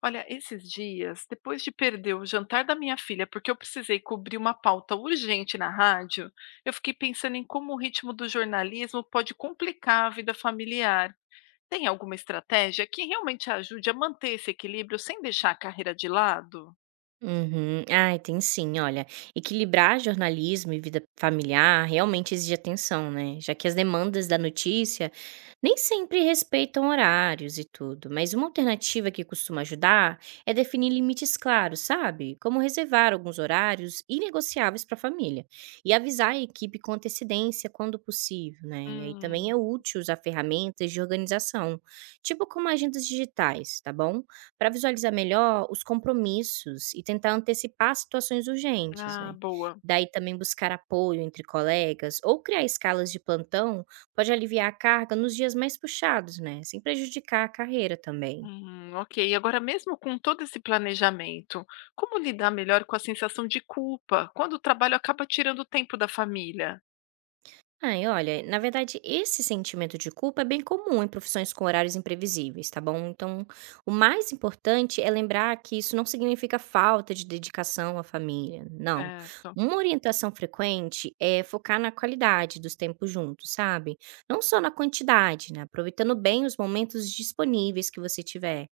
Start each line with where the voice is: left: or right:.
left: Olha, esses dias, depois de perder o jantar da minha filha, porque eu precisei cobrir uma pauta urgente na rádio, eu fiquei pensando em como o ritmo do jornalismo pode complicar a vida familiar. Tem alguma estratégia que realmente ajude a manter esse equilíbrio sem deixar a carreira de lado?
right: Uhum. Ai, tem sim, olha. Equilibrar jornalismo e vida familiar realmente exige atenção, né? Já que as demandas da notícia nem sempre respeitam horários e tudo. Mas uma alternativa que costuma ajudar é definir limites claros, sabe? Como reservar alguns horários inegociáveis para a família e avisar a equipe com antecedência quando possível, né? E aí também
left: Hum,
right: é útil usar ferramentas de organização, tipo como agendas digitais, tá bom? Para visualizar melhor os compromissos e tentar antecipar situações urgentes,
left: ah,
right: né.
left: boa.
right: Daí também buscar apoio entre colegas ou criar escalas de plantão pode aliviar a carga nos dias mais puxados, né, sem prejudicar a carreira também.
left: Ok, agora mesmo com todo esse planejamento, como lidar melhor com a sensação de culpa quando o trabalho acaba tirando o tempo da família?
right: Ai, olha, na verdade, esse sentimento de culpa é bem comum em profissões com horários imprevisíveis, tá bom? Então, o mais importante é lembrar que isso não significa falta de dedicação à família, não.
left: Certo.
right: Uma orientação frequente é focar na qualidade dos tempos juntos, sabe? Não só na quantidade, né? Aproveitando bem os momentos disponíveis que você tiver.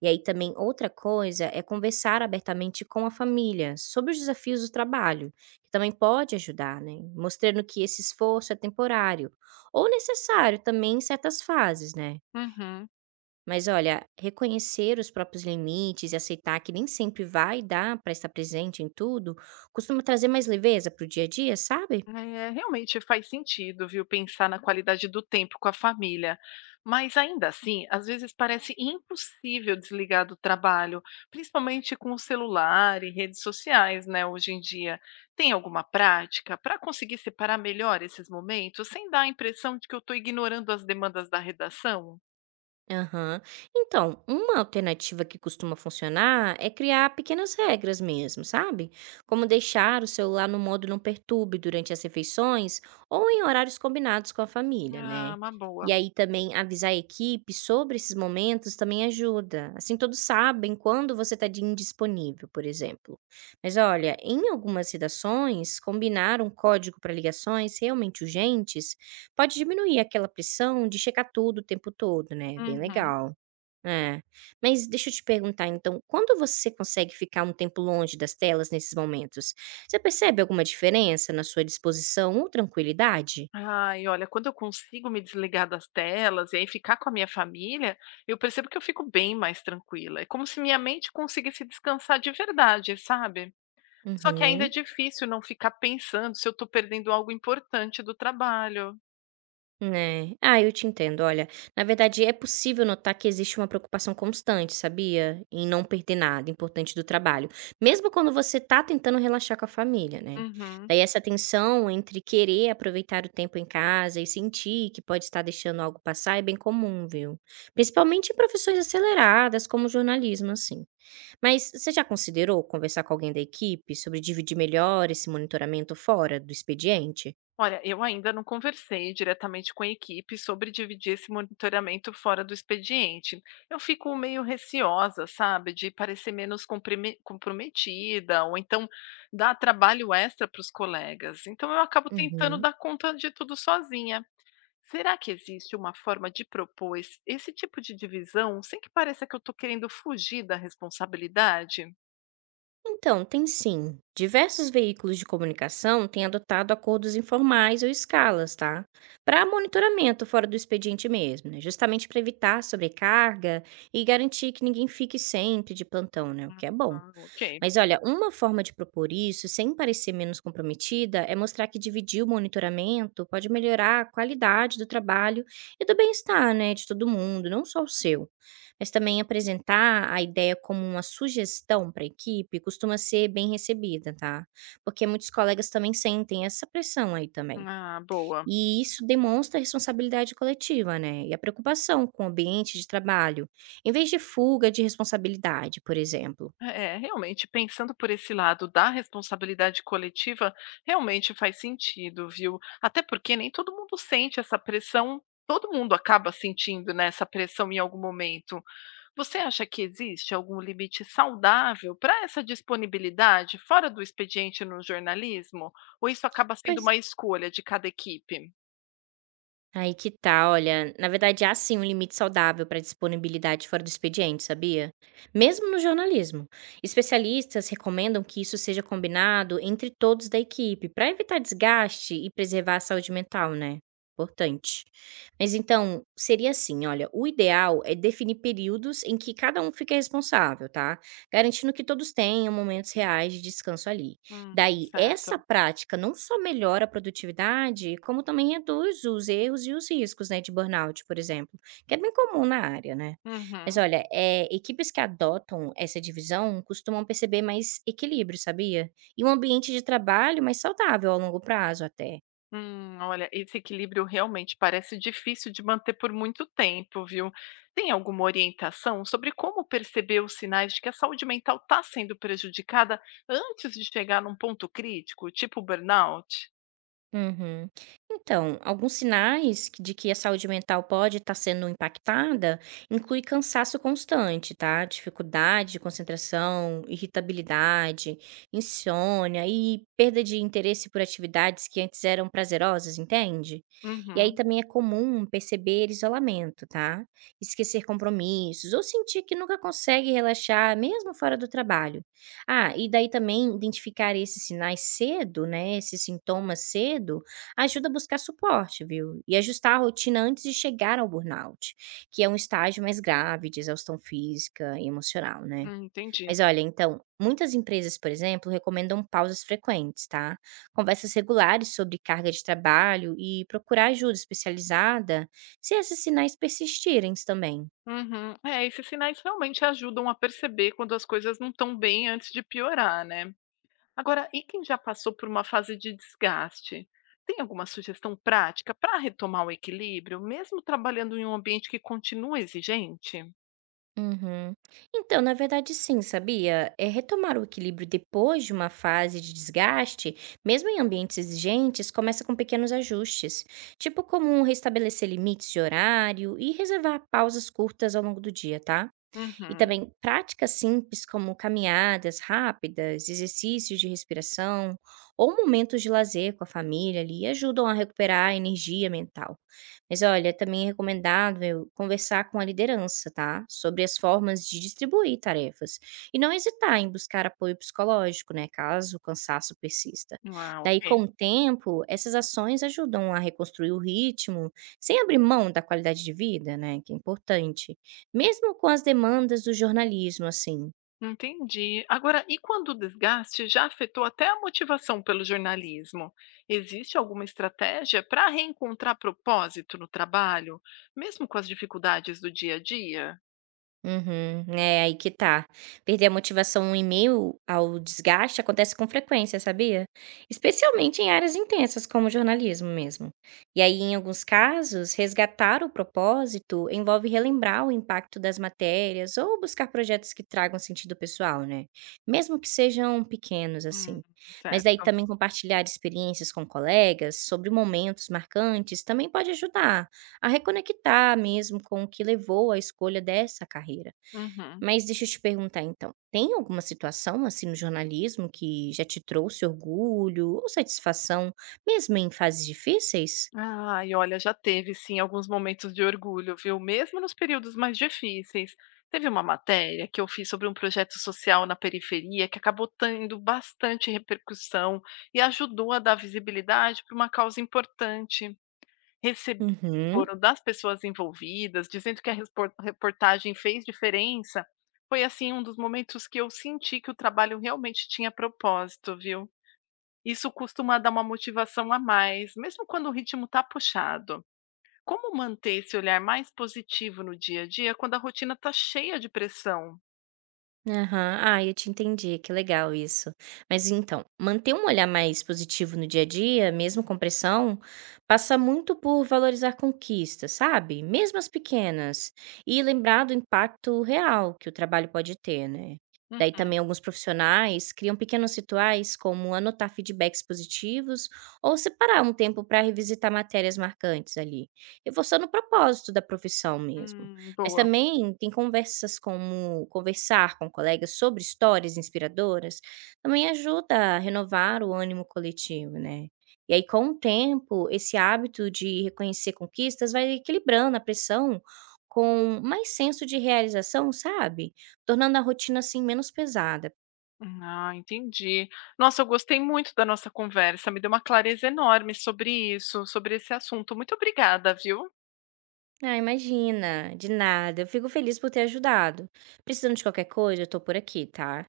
right: E aí também outra coisa é conversar abertamente com a família sobre os desafios do trabalho, que também pode ajudar, né? Mostrando que esse esforço é temporário ou necessário também em certas fases, né?
left: Uhum.
right: Mas olha, reconhecer os próprios limites e aceitar que nem sempre vai dar para estar presente em tudo, costuma trazer mais leveza para o dia a dia, sabe?
left: É, realmente faz sentido, viu, pensar na qualidade do tempo com a família. Mas ainda assim, às vezes parece impossível desligar do trabalho, principalmente com o celular e redes sociais, né, hoje em dia. Tem alguma prática para conseguir separar melhor esses momentos, sem dar a impressão de que eu estou ignorando as demandas da redação?
right: Aham. Então, uma alternativa que costuma funcionar é criar pequenas regras mesmo, sabe? Como deixar o celular no modo não perturbe durante as refeições ou em horários combinados com a família,
left: Ah,
right: né?
left: uma boa.
right: E aí também avisar a equipe sobre esses momentos também ajuda. Assim todos sabem quando você está indisponível, por exemplo. Mas olha, em algumas redações, combinar um código para ligações realmente urgentes pode diminuir aquela pressão de checar tudo o tempo todo, né, bem
left: Uhum.
right: legal. É. Mas deixa eu te perguntar então, quando você consegue ficar um tempo longe das telas nesses momentos, você percebe alguma diferença na sua disposição ou tranquilidade?
left: Ai, olha, quando eu consigo me desligar das telas e aí ficar com a minha família, eu percebo que eu fico bem mais tranquila. É como se minha mente conseguisse descansar de verdade, sabe? Só que ainda é
right: Uhum.
left: difícil não ficar pensando se eu tô perdendo algo importante do trabalho.
right: Né. Ah, eu te entendo, olha, na verdade é possível notar que existe uma preocupação constante, sabia? Em não perder nada importante do trabalho, mesmo quando você tá tentando relaxar com a família, né.
left: Uhum.
right: Daí essa tensão entre querer aproveitar o tempo em casa e sentir que pode estar deixando algo passar é bem comum, viu? Principalmente em profissões aceleradas, como jornalismo, assim. Mas você já considerou conversar com alguém da equipe sobre dividir melhor esse monitoramento fora do expediente?
left: Olha, eu ainda não conversei diretamente com a equipe sobre dividir esse monitoramento fora do expediente. Eu fico meio receosa, sabe, de parecer menos comprometida, ou então dar trabalho extra para os colegas. Então eu acabo tentando
right: Uhum.
left: dar conta de tudo sozinha. Será que existe uma forma de propor esse tipo de divisão sem que pareça que eu estou querendo fugir da responsabilidade?
right: Então, tem sim. Diversos veículos de comunicação têm adotado acordos informais ou escalas, tá? Para monitoramento fora do expediente mesmo, né? Justamente para evitar sobrecarga e garantir que ninguém fique sempre de plantão, né? O que é bom.
left: Ah, ok.
right: Mas olha, uma forma de propor isso, sem parecer menos comprometida, é mostrar que dividir o monitoramento pode melhorar a qualidade do trabalho e do bem-estar, né, de todo mundo, não só o seu. Mas também apresentar a ideia como uma sugestão para a equipe costuma ser bem recebida, tá? Porque muitos colegas também sentem essa pressão aí também.
left: Ah, boa.
right: E isso demonstra a responsabilidade coletiva, né? E a preocupação com o ambiente de trabalho, em vez de fuga de responsabilidade, por exemplo.
left: É, realmente, pensando por esse lado da responsabilidade coletiva, realmente faz sentido, viu? Até porque nem todo mundo sente essa pressão, todo mundo acaba sentindo, né, essa pressão em algum momento. Você acha que existe algum limite saudável para essa disponibilidade fora do expediente no jornalismo? Ou isso acaba sendo
right: Pois,
left: uma escolha de cada equipe?
right: aí que tá, olha, na verdade há sim um limite saudável para disponibilidade fora do expediente, sabia? Mesmo no jornalismo. Especialistas recomendam que isso seja combinado entre todos da equipe, para evitar desgaste e preservar a saúde mental, né? Importante. Mas então, seria assim, olha, o ideal é definir períodos em que cada um fica responsável, tá? Garantindo que todos tenham momentos reais de descanso ali.
left: Hum,
right: Daí, essa
left: certo.
right: prática não só melhora a produtividade, como também reduz os erros e os riscos, né, de burnout, por exemplo, que é bem comum na área, né. Mas
left: Uhum.
right: olha, é equipes que adotam essa divisão costumam perceber mais equilíbrio, sabia? E um ambiente de trabalho mais saudável a longo prazo até.
left: Olha, esse equilíbrio realmente parece difícil de manter por muito tempo, viu? Tem alguma orientação sobre como perceber os sinais de que a saúde mental está sendo prejudicada antes de chegar num ponto crítico, tipo burnout?
right: Uhum. Então, de que a saúde mental pode estar sendo impactada inclui cansaço constante, tá? Dificuldade de concentração, irritabilidade, insônia e perda de interesse por atividades que antes eram prazerosas, entende? E aí
left: Uhum,
right: também é comum perceber isolamento, tá? Esquecer compromissos ou sentir que nunca consegue relaxar, mesmo fora do trabalho. Ah, e daí também identificar esses sinais cedo, né, esses sintomas cedo, ajuda a buscar suporte, viu? E ajustar a rotina antes de chegar ao burnout, que é um estágio mais grave de exaustão física e emocional, né?
left: entendi.
right: Mas olha, então, muitas empresas, por exemplo, recomendam pausas frequentes, tá? Conversas regulares sobre carga de trabalho e procurar ajuda especializada se esses sinais persistirem também.
left: Uhum. É, esses sinais realmente ajudam a perceber quando as coisas não estão bem antes de piorar, né? Agora, e quem já passou por uma fase de desgaste? Tem alguma sugestão prática para retomar o equilíbrio, mesmo trabalhando em um ambiente que continua exigente?
right: Uhum. Então, na verdade, sim, sabia? É retomar o equilíbrio depois de uma fase de desgaste, mesmo em ambientes exigentes, começa com pequenos ajustes, tipo como restabelecer limites de horário e reservar pausas curtas ao longo do dia, tá? E
left: Uhum.
right: também práticas simples como caminhadas rápidas, exercícios de respiração ou momentos de lazer com a família ali ajudam a recuperar a energia mental. Mas olha, também é recomendável conversar com a liderança, tá? Sobre as formas de distribuir tarefas e não hesitar em buscar apoio psicológico, né, caso o cansaço persista.
left: Ah,
right: Daí
left: ok.
right: com o tempo, essas ações ajudam a reconstruir o ritmo sem abrir mão da qualidade de vida, né, que é importante. Mesmo com as demandas do jornalismo, assim.
left: Entendi. Agora, e quando o desgaste já afetou até a motivação pelo jornalismo? Existe alguma estratégia para reencontrar propósito no trabalho, mesmo com as dificuldades do dia a dia?
right: Uhum, é aí que tá. Perder a motivação em meio ao desgaste acontece com frequência, sabia? Especialmente em áreas intensas, como o jornalismo mesmo. E aí, em alguns casos, resgatar o propósito envolve relembrar o impacto das matérias ou buscar projetos que tragam sentido pessoal, né? Mesmo que sejam pequenos,
left: Hum,
right: assim. Mas daí
left: certo.
right: também compartilhar experiências com colegas sobre momentos marcantes também pode ajudar a reconectar mesmo com o que levou à escolha dessa carreira.
left: Uhum.
right: Mas deixa eu te perguntar então, tem alguma situação assim no jornalismo que já te trouxe orgulho ou satisfação, mesmo em fases difíceis?
left: Ah, e olha, já teve sim alguns momentos de orgulho, viu? Mesmo nos períodos mais difíceis. Teve uma matéria que eu fiz sobre um projeto social na periferia que acabou tendo bastante repercussão e ajudou a dar visibilidade para uma causa importante. Recebi o
right: Uhum.
left: retorno das pessoas envolvidas, dizendo que a reportagem fez diferença. Foi assim um dos momentos que eu senti que o trabalho realmente tinha propósito, viu? Isso costuma dar uma motivação a mais, mesmo quando o ritmo está puxado. Como manter esse olhar mais positivo no dia a dia quando a rotina está cheia de pressão?
right: Aham. Ah, eu te entendi, que legal isso. Mas então, manter um olhar mais positivo no dia a dia, mesmo com pressão, passa muito por valorizar conquistas, sabe? Mesmo as pequenas. E lembrar do impacto real que o trabalho pode ter, né? Daí
left: Uhum.
right: também alguns profissionais criam pequenos rituais, como anotar feedbacks positivos ou separar um tempo para revisitar matérias marcantes ali, reforçando o propósito da profissão mesmo. Mas
left: Boa.
right: também tem conversas como conversar com colegas sobre histórias inspiradoras também ajuda a renovar o ânimo coletivo, né. E aí com o tempo, esse hábito de reconhecer conquistas vai equilibrando a pressão com mais senso de realização, sabe, tornando a rotina, assim, menos pesada.
left: Ah, entendi. Nossa, eu gostei muito da nossa conversa, me deu uma clareza enorme sobre isso, sobre esse assunto. Muito obrigada, viu?
right: Ah, imagina, de nada, eu fico feliz por ter ajudado. Precisando de qualquer coisa, eu estou por aqui, tá.